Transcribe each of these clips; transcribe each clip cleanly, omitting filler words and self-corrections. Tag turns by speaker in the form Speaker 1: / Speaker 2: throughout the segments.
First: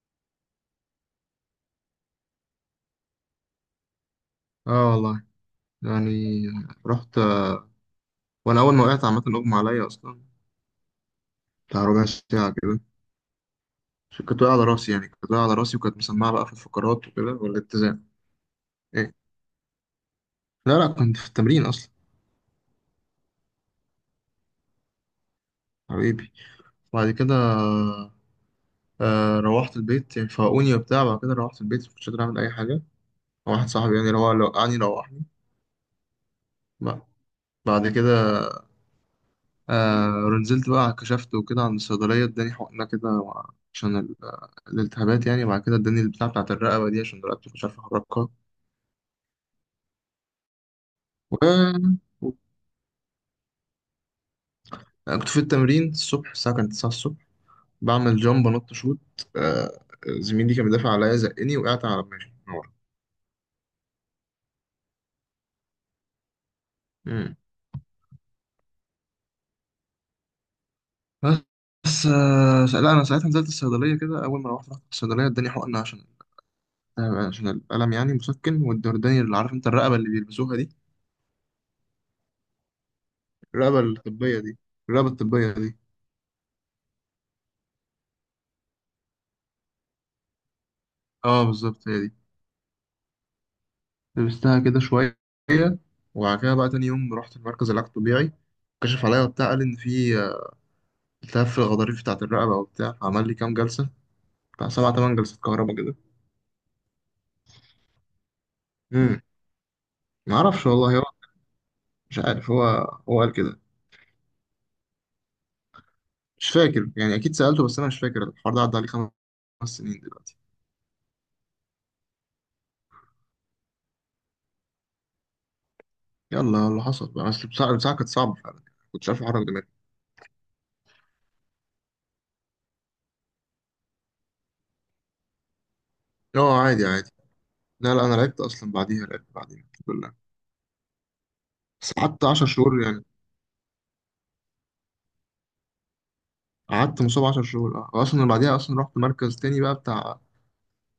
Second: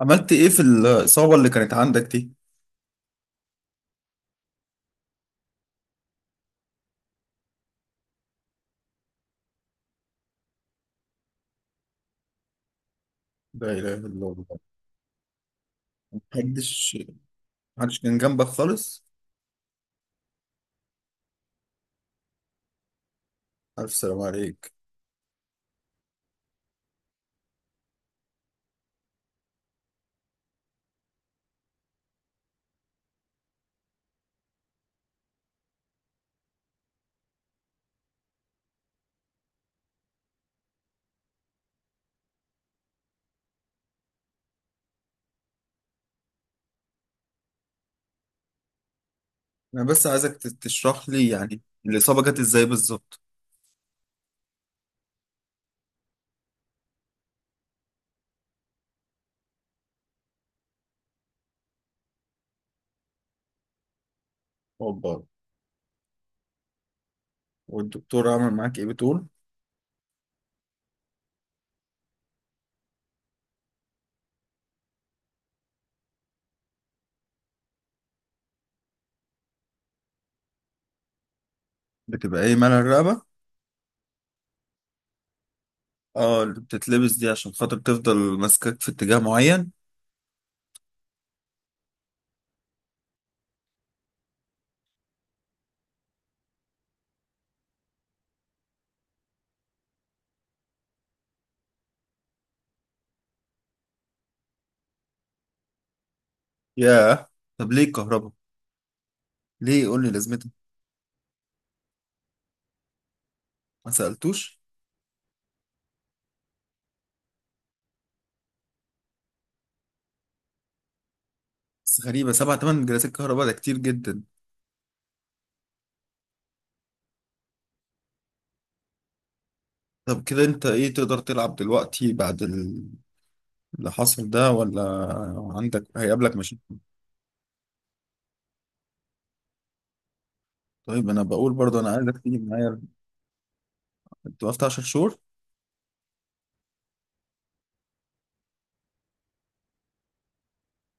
Speaker 1: عملت ايه في الإصابة اللي كانت عندك دي؟
Speaker 2: اه والله يعني رحت آه، وانا اول ما وقعت عامه اغمى عليا اصلا بتاع ربع ساعه كده.
Speaker 1: لا إله إلا
Speaker 2: عشان كنت
Speaker 1: الله.
Speaker 2: واقع على راسي، يعني كنت واقع على راسي، وكانت مسمعه بقى في
Speaker 1: محدش
Speaker 2: الفقرات وكده
Speaker 1: محدش
Speaker 2: والاتزان.
Speaker 1: كان جنبك خالص؟
Speaker 2: ايه؟ لا لا، كنت في التمرين اصلا.
Speaker 1: ألف سلام عليك.
Speaker 2: حبيبي. بعد كده روحت البيت يعني، فاقوني وبتاع، بعد كده روحت البيت مش قادر اعمل اي حاجه. واحد صاحبي يعني روح وقعني روحني بقى. بعد كده ونزلت بقى، كشفت وكده عند الصيدلية، اداني حقنة كده عشان الالتهابات يعني، وبعد كده اداني البتاع بتاعت الرقبة دي، عشان رقبتي مش عارف أحركها
Speaker 1: أنا بس عايزك تشرح لي
Speaker 2: و...
Speaker 1: يعني الإصابة جت إزاي بالظبط؟
Speaker 2: كنت في التمرين الصبح، الساعة كانت 9 الصبح، بعمل جامب أنط شوت. آه زميلي كان بيدافع عليا زقني، وقعت على دماغي من ورا.
Speaker 1: أوبا.
Speaker 2: مم.
Speaker 1: والدكتور عمل معاك إيه بتقول؟
Speaker 2: بس لا، أنا ساعتها نزلت الصيدلية كده، أول ما روحت رحت الصيدلية اداني حقنة عشان الألم، يعني مسكن، واداني اللي عارف أنت الرقبة اللي بيلبسوها دي،
Speaker 1: بتبقى إيه مال الرقبة؟
Speaker 2: الرقبة الطبية دي الرقبة الطبية دي
Speaker 1: اه، اللي بتتلبس دي عشان خاطر تفضل ماسكاك في اتجاه معين.
Speaker 2: اه بالظبط هي دي. لبستها كده شوية، وبعد كده بقى تاني يوم رحت المركز العلاج الطبيعي، كشف عليا وبتاع، قال إن في التهاب في الغضاريف بتاعة الرقبة وبتاع، عمل لي كام جلسة، بتاع سبع تمن جلسات كهرباء كده.
Speaker 1: ياه، طب ليه الكهرباء؟
Speaker 2: امم
Speaker 1: ليه قول لي لازمتها؟
Speaker 2: معرفش والله، هو مش عارف، هو قال كده.
Speaker 1: ما سألتوش؟
Speaker 2: مش فاكر يعني، أكيد سألته بس أنا مش فاكر، الحوار ده عدى عليه 5 سنين دلوقتي.
Speaker 1: بس غريبة، سبع تمن جلسات كهرباء ده كتير جدا.
Speaker 2: يلا، اللي حصل بقى، بس البساعة كانت صعبة فعلا، كنتش عارف أحرك دماغي.
Speaker 1: طب كده انت ايه، تقدر تلعب دلوقتي بعد اللي حصل ده ولا عندك هيقابلك مشاكل؟
Speaker 2: اه، عادي عادي. لا لا، أنا لعبت أصلا بعديها، لعبت بعديها الحمد لله.
Speaker 1: طيب انا بقول برضه انا
Speaker 2: بس
Speaker 1: عايزك
Speaker 2: قعدت
Speaker 1: تيجي
Speaker 2: 10
Speaker 1: معايا.
Speaker 2: شهور يعني،
Speaker 1: انت وقفت 10 شهور؟
Speaker 2: قعدت مصاب 10 شهور، اه اصلا بعديها اصلا رحت مركز تاني بقى بتاع،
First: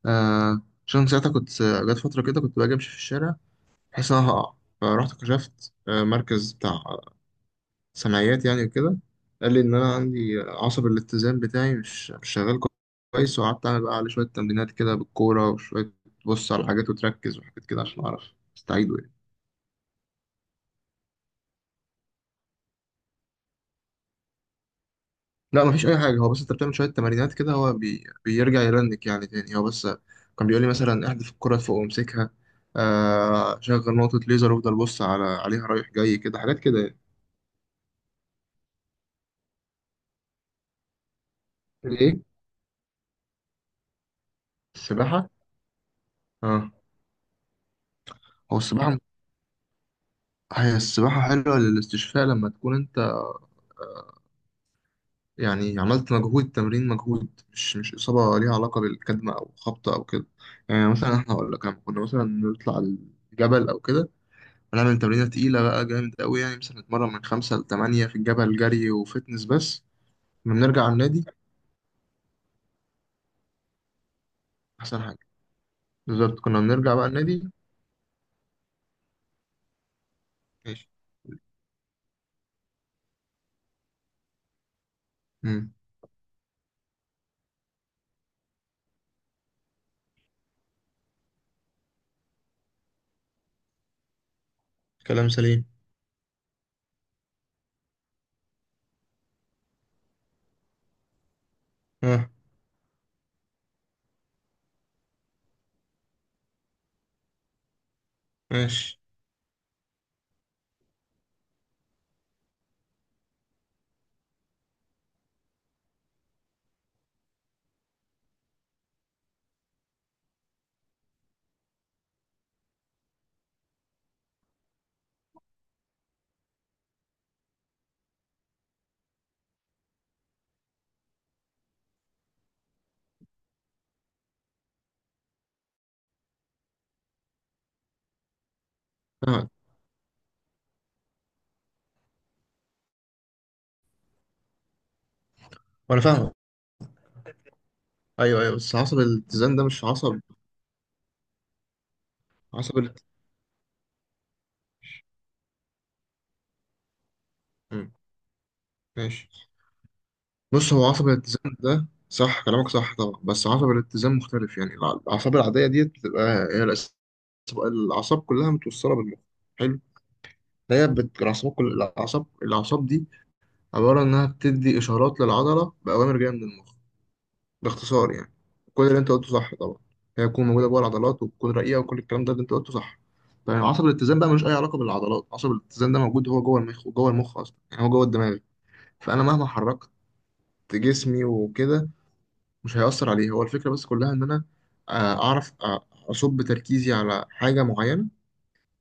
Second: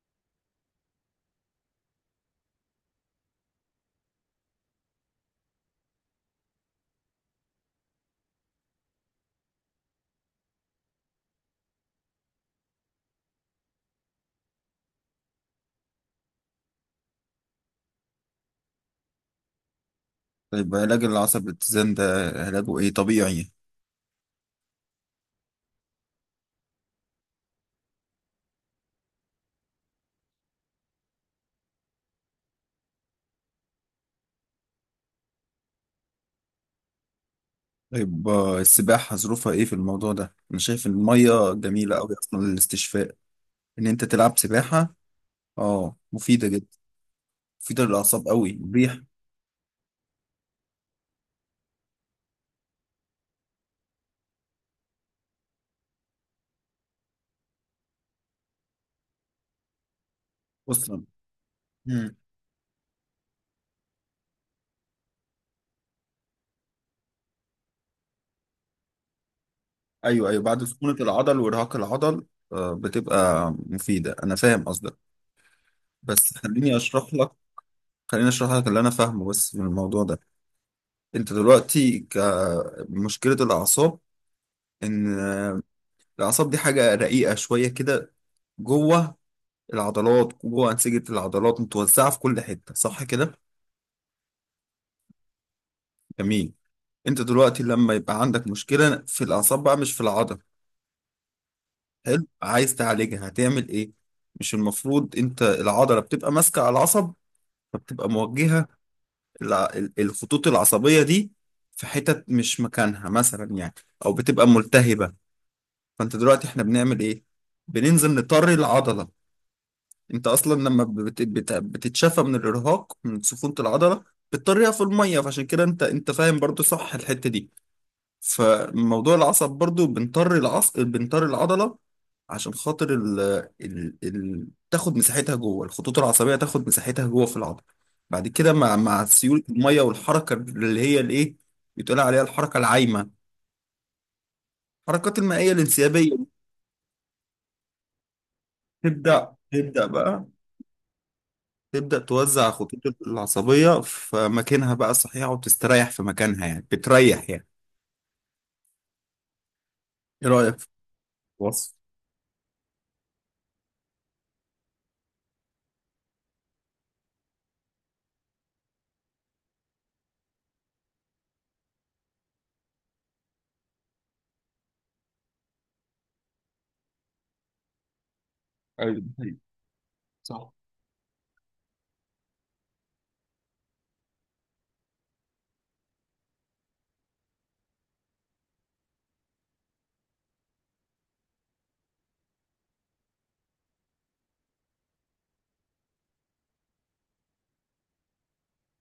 Speaker 2: آه عشان ساعتها كنت، جت فترة كده كنت باجي امشي في الشارع بحس ان انا هقع، فرحت كشفت مركز بتاع سمعيات يعني وكده، قال لي ان انا عندي عصب الاتزان بتاعي مش شغال كويس، وقعدت اعمل بقى عليه شوية تمرينات كده بالكورة، وشوية تبص على حاجات وتركز وحاجات كده عشان اعرف استعيده يعني.
Speaker 1: طيب علاج العصب الاتزان ده علاجه ايه طبيعي؟
Speaker 2: لا، مفيش اي حاجه، هو بس انت بتعمل شويه تمارينات كده، هو بيرجع يرنك يعني تاني. هو بس كان بيقول لي مثلا احذف الكره فوق وامسكها، شغل نقطه ليزر، وافضل بص عليها رايح جاي كده، حاجات كده يعني.
Speaker 1: طيب السباحة ظروفها ايه في الموضوع ده؟ انا شايف المية جميلة قوي
Speaker 2: ايه؟
Speaker 1: اصلا للاستشفاء ان انت تلعب سباحة.
Speaker 2: السباحه؟
Speaker 1: اه مفيدة
Speaker 2: اه.
Speaker 1: جدا، مفيدة للاعصاب قوي،
Speaker 2: هو السباحه
Speaker 1: مريح.
Speaker 2: هي السباحه حلوه للاستشفاء لما تكون انت يعني عملت مجهود، تمرين مجهود، مش اصابه ليها علاقه بالكدمه او خبطه او كده، يعني
Speaker 1: اصلا
Speaker 2: مثلا احنا اقول لك لما كنا
Speaker 1: مم.
Speaker 2: مثلا نطلع الجبل او كده، هنعمل تمرينة تقيلة بقى جامد قوي، يعني مثلا نتمرن من خمسة لتمانية في الجبل جري وفتنس، بس
Speaker 1: ايوه ايوه،
Speaker 2: لما
Speaker 1: بعد
Speaker 2: بنرجع على
Speaker 1: سخونة
Speaker 2: النادي
Speaker 1: العضل وارهاق العضل بتبقى مفيدة، انا فاهم قصدك.
Speaker 2: أحسن حاجة.
Speaker 1: بس
Speaker 2: بالظبط كنا
Speaker 1: خليني
Speaker 2: بنرجع بقى
Speaker 1: اشرح لك،
Speaker 2: النادي.
Speaker 1: خليني اشرح لك اللي انا فاهمه بس من الموضوع ده.
Speaker 2: ماشي.
Speaker 1: انت دلوقتي كمشكلة الأعصاب، إن
Speaker 2: مم.
Speaker 1: الأعصاب دي حاجة رقيقة شوية كده، جوه العضلات، جوه أنسجة العضلات متوزعة في كل حتة، صح كده؟
Speaker 2: كلام سليم.
Speaker 1: جميل. انت دلوقتي لما يبقى عندك مشكلة في الأعصاب بقى مش في العضلة، حلو،
Speaker 2: اه،
Speaker 1: عايز تعالجها هتعمل إيه؟ مش المفروض انت العضلة بتبقى ماسكة على العصب فبتبقى موجهة؟
Speaker 2: ماشي.
Speaker 1: الع- الخطوط العصبية دي في حتت مش مكانها مثلا يعني، أو بتبقى ملتهبة. فانت دلوقتي احنا بنعمل ايه؟ بننزل نطري العضله. انت اصلا لما بتتشافى من الارهاق من سفونه العضله بتطريها في الميه، فعشان كده انت فاهم برضو صح الحته دي. فموضوع العصب برضو بنطري العصب، بنطري العضله عشان خاطر تاخد مساحتها جوه الخطوط العصبيه، تاخد مساحتها جوه في العضله. بعد كده مع سيول
Speaker 2: فاهمك.
Speaker 1: الميه والحركه اللي هي الايه، بتقول عليها الحركه العايمه، الحركات المائيه
Speaker 2: وأنا
Speaker 1: الانسيابيه،
Speaker 2: فاهمك، أيوه أيوه، بس عصب
Speaker 1: تبدا
Speaker 2: الاتزان ده مش
Speaker 1: تبدا
Speaker 2: عصب.
Speaker 1: بقى تبدأ توزع
Speaker 2: عصب
Speaker 1: الخطوط
Speaker 2: الات...
Speaker 1: العصبية في مكانها بقى الصحيح وتستريح في مكانها، يعني بتريح يعني.
Speaker 2: مم. ماشي.
Speaker 1: ايه رأيك في
Speaker 2: بص، هو عصب الاتزان
Speaker 1: الوصف؟
Speaker 2: ده صح، كلامك صح طبعا، بس عصب الاتزان مختلف يعني، الأعصاب العادية ديت بتبقى هي، الأعصاب كلها متوصلة بالمخ. حلو. الأعصاب، كل الأعصاب دي عبارة إنها بتدي إشارات للعضلة بأوامر جاية من المخ، باختصار يعني، كل اللي
Speaker 1: ايوه
Speaker 2: أنت
Speaker 1: ده
Speaker 2: قلته
Speaker 1: حقيقي.
Speaker 2: صح طبعا، هي تكون
Speaker 1: صح.
Speaker 2: موجودة جوه العضلات وتكون رقيقة، وكل الكلام ده اللي أنت قلته صح. طيب عصب الاتزان بقى ملوش أي علاقة بالعضلات، عصب الاتزان ده موجود هو جوه المخ، وجوه المخ أصلا يعني، هو جوه الدماغ. فأنا مهما حركت جسمي وكده مش هيأثر عليه، هو الفكرة بس كلها إن أنا أعرف أصب تركيزي على حاجة معينة،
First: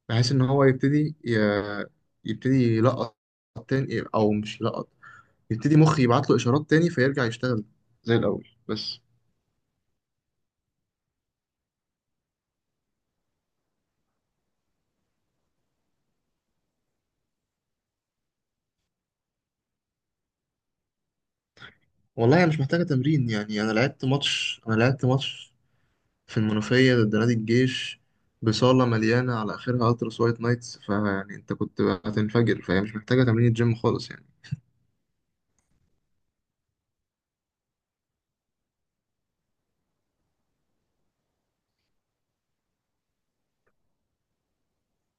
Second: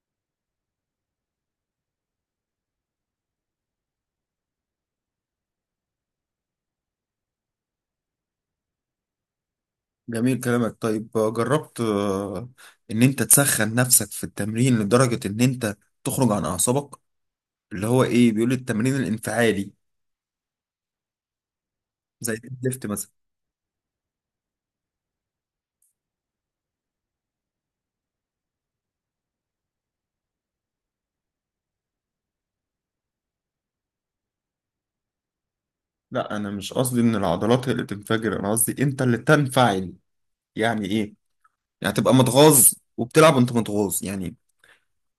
Speaker 2: بحيث إن هو يبتدي يبتدي يلقط تاني، أو مش يلقط، يبتدي مخي يبعت له اشارات تاني فيرجع يشتغل زي الاول بس.
Speaker 1: جميل كلامك. طيب جربت ان انت تسخن نفسك في التمرين لدرجة ان انت تخرج عن اعصابك، اللي هو ايه بيقول التمرين الانفعالي، زي
Speaker 2: والله انا مش محتاجه
Speaker 1: الديدليفت مثلا؟
Speaker 2: تمرين، يعني انا لعبت ماتش في المنوفيه ضد نادي الجيش، بصاله مليانه على اخرها التراس وايت نايتس، فيعني انت كنت هتنفجر، فهي مش محتاجه تمرين جيم خالص يعني.
Speaker 1: لا انا مش قصدي ان العضلات هي اللي تنفجر، انا قصدي انت اللي تنفعل. يعني ايه؟ يعني تبقى متغاظ وبتلعب وانت متغاظ، يعني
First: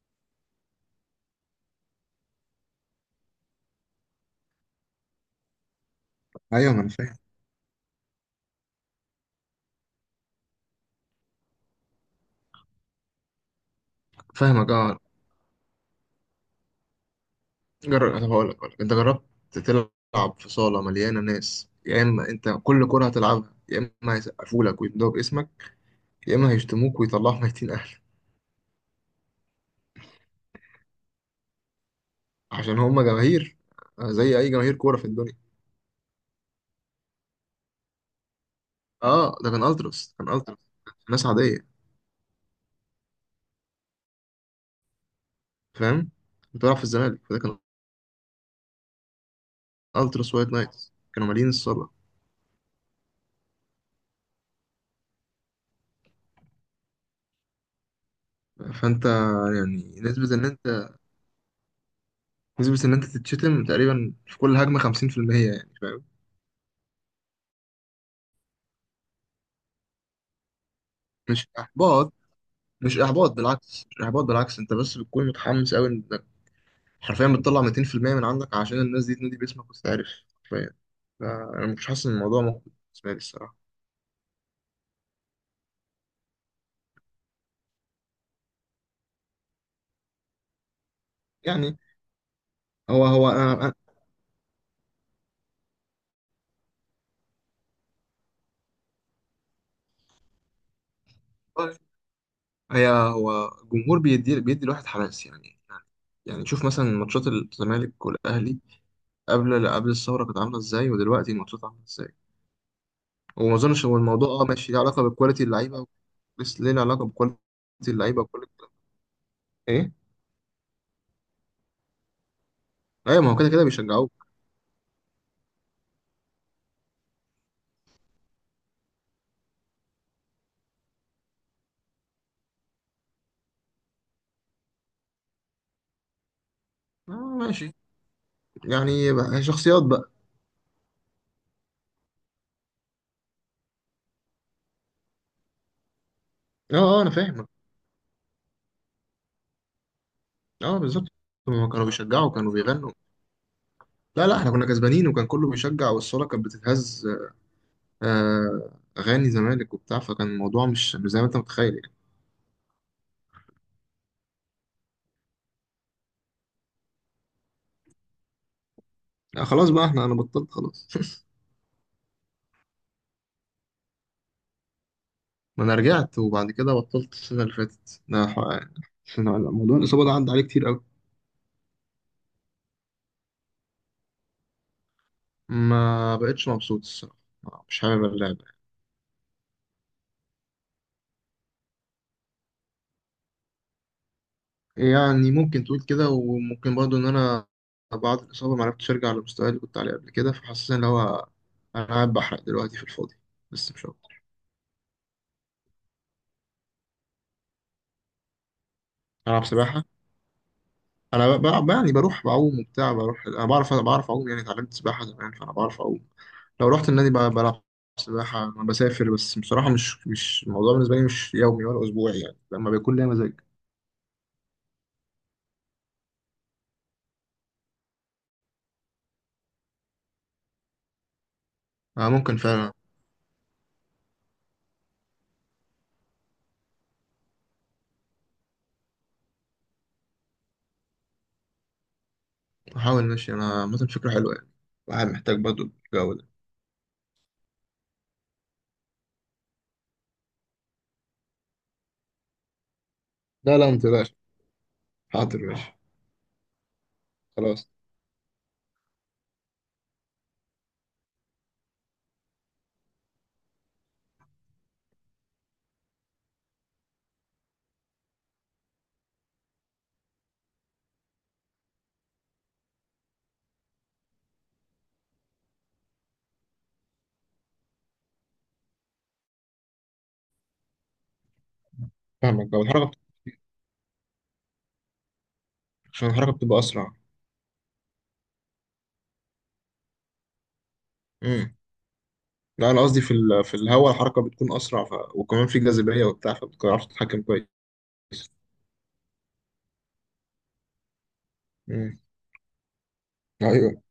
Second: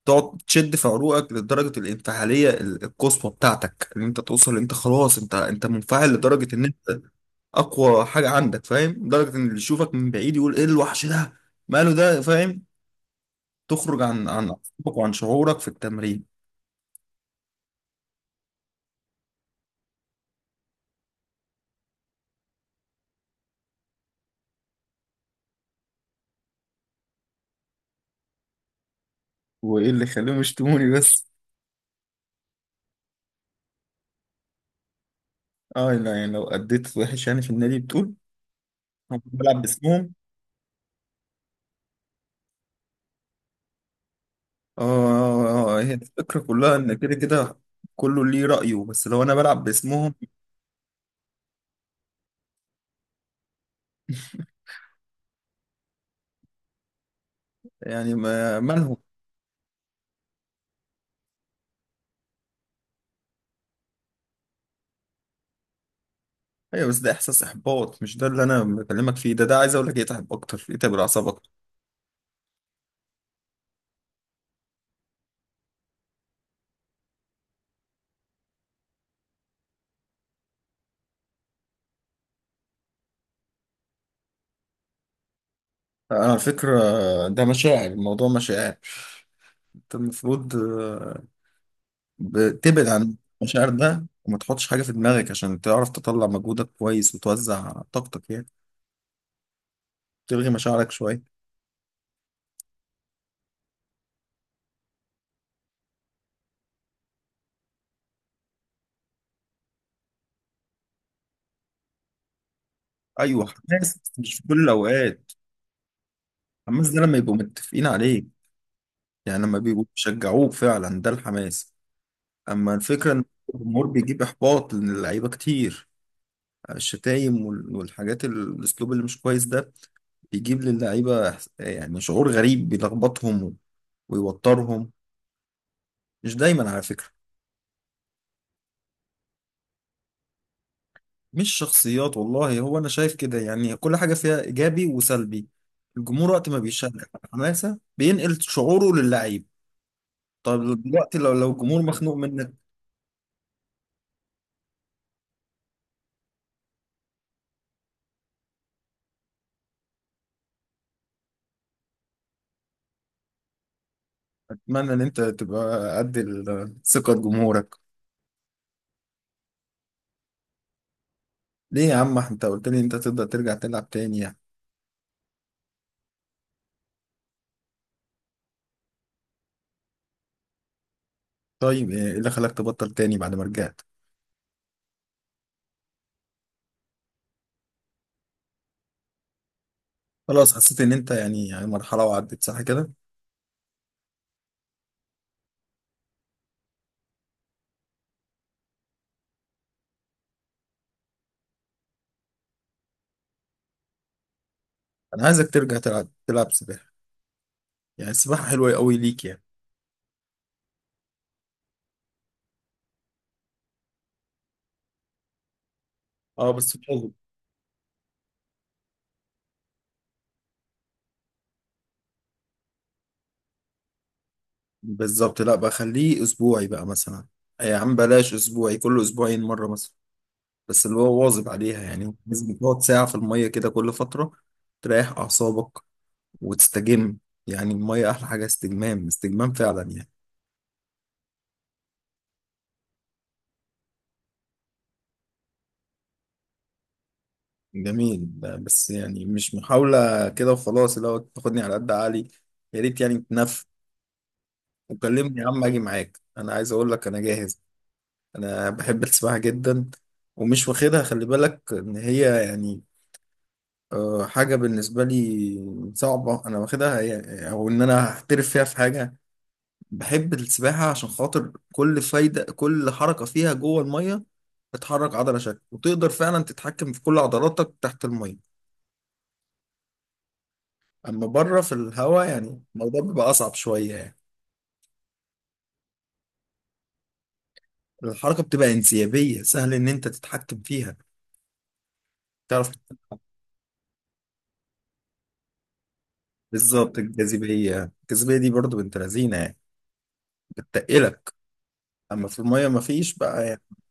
Speaker 1: تقعد تشد في عروقك لدرجه الانفعاليه القصوى بتاعتك، ان انت توصل انت خلاص انت منفعل لدرجه ان
Speaker 2: ايوه، ما انا
Speaker 1: انت
Speaker 2: فاهم.
Speaker 1: اقوى حاجه عندك، فاهم؟ لدرجه ان اللي يشوفك من بعيد يقول ايه الوحش ده، ماله ده، فاهم؟ تخرج عن
Speaker 2: فاهمك،
Speaker 1: عقلك
Speaker 2: اه.
Speaker 1: وعن شعورك في التمرين.
Speaker 2: جرب، طب هقول لك. انت جربت تلعب في صاله مليانه ناس، يا اما انت كل كره هتلعبها يا اما هيسقفوا لك ويمدوا باسمك، يا اما هيشتموك ويطلعوا ميتين اهلك،
Speaker 1: وايه اللي خليهم يشتموني بس؟
Speaker 2: عشان هما جماهير، زي اي جماهير كوره في الدنيا.
Speaker 1: اه لا، يعني لو اديت وحش يعني في النادي بتقول؟ أنا كنت
Speaker 2: اه، ده
Speaker 1: بلعب
Speaker 2: كان
Speaker 1: باسمهم.
Speaker 2: التراس، ناس عاديه.
Speaker 1: اه، هي
Speaker 2: فاهم؟
Speaker 1: الفكره كلها
Speaker 2: بتلعب في
Speaker 1: ان كده
Speaker 2: الزمالك، فده
Speaker 1: كده
Speaker 2: كان
Speaker 1: كله ليه رايه، بس لو انا بلعب باسمهم،
Speaker 2: التراس وايت نايتس، كانوا مالين الصاله.
Speaker 1: يعني مالهم؟
Speaker 2: فانت يعني، نسبه ان انت تتشتم تقريبا في كل هجمه 50%، يعني فاهم؟
Speaker 1: ايوه بس ده احساس احباط، مش ده اللي انا بكلمك فيه. ده ده عايز اقول لك يتعب اكتر، يتعب الاعصاب
Speaker 2: مش
Speaker 1: اكتر.
Speaker 2: احباط، مش احباط بالعكس، انت بس بتكون متحمس قوي انك حرفيا بتطلع 200% من عندك عشان الناس دي تنادي باسمك وتتعرف، حرفيا. فانا مش حاسس ان الموضوع ممكن بالنسبه لي الصراحه،
Speaker 1: انا على فكره ده مشاعر، الموضوع مشاعر. انت المفروض
Speaker 2: يعني
Speaker 1: بتبعد
Speaker 2: هو
Speaker 1: عن
Speaker 2: هو
Speaker 1: المشاعر
Speaker 2: انا،
Speaker 1: ده، وما تحطش حاجه في دماغك عشان تعرف تطلع مجهودك كويس وتوزع طاقتك، يعني تلغي مشاعرك شويه.
Speaker 2: أنا- هو جمهور بيدي الواحد حماس، يعني شوف مثلا ماتشات الزمالك والاهلي قبل الثوره كانت عامله ازاي، ودلوقتي الماتشات عامله ازاي.
Speaker 1: ايوه
Speaker 2: وما اظنش
Speaker 1: حماس
Speaker 2: هو
Speaker 1: بس
Speaker 2: الموضوع،
Speaker 1: مش في
Speaker 2: اه
Speaker 1: كل
Speaker 2: ماشي، ليه علاقه
Speaker 1: الاوقات.
Speaker 2: بكواليتي اللعيبه، بس ليه له
Speaker 1: الحماس ده
Speaker 2: علاقه
Speaker 1: لما يبقوا
Speaker 2: بكواليتي
Speaker 1: متفقين
Speaker 2: اللعيبه
Speaker 1: عليه،
Speaker 2: وكل الكلام.
Speaker 1: يعني لما بيبقوا
Speaker 2: ايه؟
Speaker 1: بيشجعوك فعلا ده الحماس. اما الفكره
Speaker 2: ايوه،
Speaker 1: ان
Speaker 2: ما هو كده كده
Speaker 1: الجمهور
Speaker 2: بيشجعوك.
Speaker 1: بيجيب احباط لان اللعيبه كتير، الشتايم والحاجات الاسلوب اللي مش كويس ده بيجيب للعيبه يعني شعور غريب بيلخبطهم ويوترهم، مش دايما على فكره.
Speaker 2: اه، ماشي. يعني شخصيات بقى.
Speaker 1: مش شخصيات والله، هو انا شايف كده يعني كل حاجه فيها ايجابي وسلبي. الجمهور وقت ما
Speaker 2: اه اه،
Speaker 1: بيشجع
Speaker 2: انا فاهمك.
Speaker 1: حماسه بينقل شعوره للعيب.
Speaker 2: اه
Speaker 1: طب
Speaker 2: بالظبط،
Speaker 1: دلوقتي لو
Speaker 2: هما
Speaker 1: الجمهور
Speaker 2: كانوا
Speaker 1: مخنوق
Speaker 2: بيشجعوا، كانوا
Speaker 1: منك؟
Speaker 2: بيغنوا. لا لا، احنا كنا كسبانين، وكان كله بيشجع والصاله كانت بتتهز، آه، اغاني زمالك وبتاع، فكان الموضوع مش زي ما انت متخيل.
Speaker 1: اتمنى ان انت تبقى قد ثقه جمهورك.
Speaker 2: لا خلاص بقى، انا بطلت خلاص
Speaker 1: ليه يا عم، انت قلت لي انت تقدر ترجع تلعب تاني يعني؟
Speaker 2: ما انا رجعت وبعد كده بطلت، السنه اللي فاتت ده السنة- موضوع الاصابه ده عدى عليه كتير قوي.
Speaker 1: طيب ايه اللي خلاك تبطل تاني بعد ما رجعت؟
Speaker 2: ما بقتش مبسوط الصراحه، مش حابب اللعبه.
Speaker 1: خلاص حسيت ان انت يعني يعني مرحله وعدت، صح كده؟
Speaker 2: يعني ممكن تقول كده، وممكن برضو ان انا بعد الاصابه ما عرفتش ارجع للمستوى اللي كنت عليه قبل كده، فحاسس ان انا قاعد بحرق دلوقتي في الفاضي، بس مش اكتر.
Speaker 1: انا عايزك ترجع تلعب، تلعب سباحه، يعني السباحه حلوه قوي ليك يعني.
Speaker 2: العب سباحه. انا بلعب يعني، بروح بعوم وبتاع، بروح انا بعرف اعوم يعني، اتعلمت سباحه زمان فانا بعرف اعوم.
Speaker 1: اه
Speaker 2: لو
Speaker 1: بس
Speaker 2: رحت
Speaker 1: مش
Speaker 2: النادي
Speaker 1: لازم.
Speaker 2: بقى بلعب سباحة. أنا بسافر بس، بصراحة مش الموضوع بالنسبة لي، مش يومي ولا أسبوعي، يعني لما بيكون ليا مزاج
Speaker 1: بالظبط لا بقى، خليه اسبوعي بقى مثلا. يا عم بلاش اسبوعي، كل اسبوعين مره مثلا، بس اللي هو واظب عليها.
Speaker 2: أنا
Speaker 1: يعني
Speaker 2: ممكن
Speaker 1: لازم
Speaker 2: فعلا.
Speaker 1: تقعد ساعه في الميه كده كل فتره، تريح اعصابك وتستجم. يعني الميه احلى حاجه، استجمام استجمام فعلا يعني.
Speaker 2: أحاول، ماشي، أنا مثلا فكرة حلوة يعني، الواحد محتاج برضه الجو ده.
Speaker 1: جميل. بس يعني مش محاولة كده وخلاص، اللي هو تاخدني على قد عقلي، يا ريت يعني.
Speaker 2: لا لا، متقلقش. حاضر،
Speaker 1: وكلمني يا عم
Speaker 2: ماشي،
Speaker 1: اجي معاك، انا عايز اقول لك انا جاهز.
Speaker 2: خلاص.
Speaker 1: انا بحب السباحة جدا، ومش واخدها، خلي بالك ان هي يعني حاجة بالنسبة لي صعبة انا واخدها او ان انا هحترف فيها في حاجة. بحب السباحة عشان خاطر كل فايدة كل حركة فيها جوه المية بتحرك عضلة شكل، وتقدر فعلا تتحكم في كل عضلاتك تحت المية. اما بره في الهواء
Speaker 2: فاهمك، بقى
Speaker 1: يعني
Speaker 2: الحركة
Speaker 1: الموضوع بيبقى اصعب شوية يعني.
Speaker 2: عشان الحركة بتبقى أسرع.
Speaker 1: الحركة بتبقى انسيابية، سهل ان انت تتحكم فيها،
Speaker 2: امم
Speaker 1: تعرف.
Speaker 2: لا، أنا قصدي في الهواء الحركة بتكون أسرع، وكمان في جاذبية وبتاع، فبتعرف
Speaker 1: بالظبط،
Speaker 2: تتحكم كويس.
Speaker 1: الجاذبية، الجاذبية دي برضو بنت لذينة يعني، بتتقلك.
Speaker 2: امم.
Speaker 1: أما في المية مفيش بقى يعني،
Speaker 2: أيوه،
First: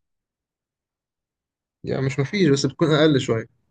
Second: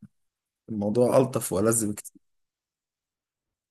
Speaker 1: الموضوع ألطف وألذ
Speaker 2: يعني مش
Speaker 1: بكتير.
Speaker 2: مفيش بس بتكون أقل شوية.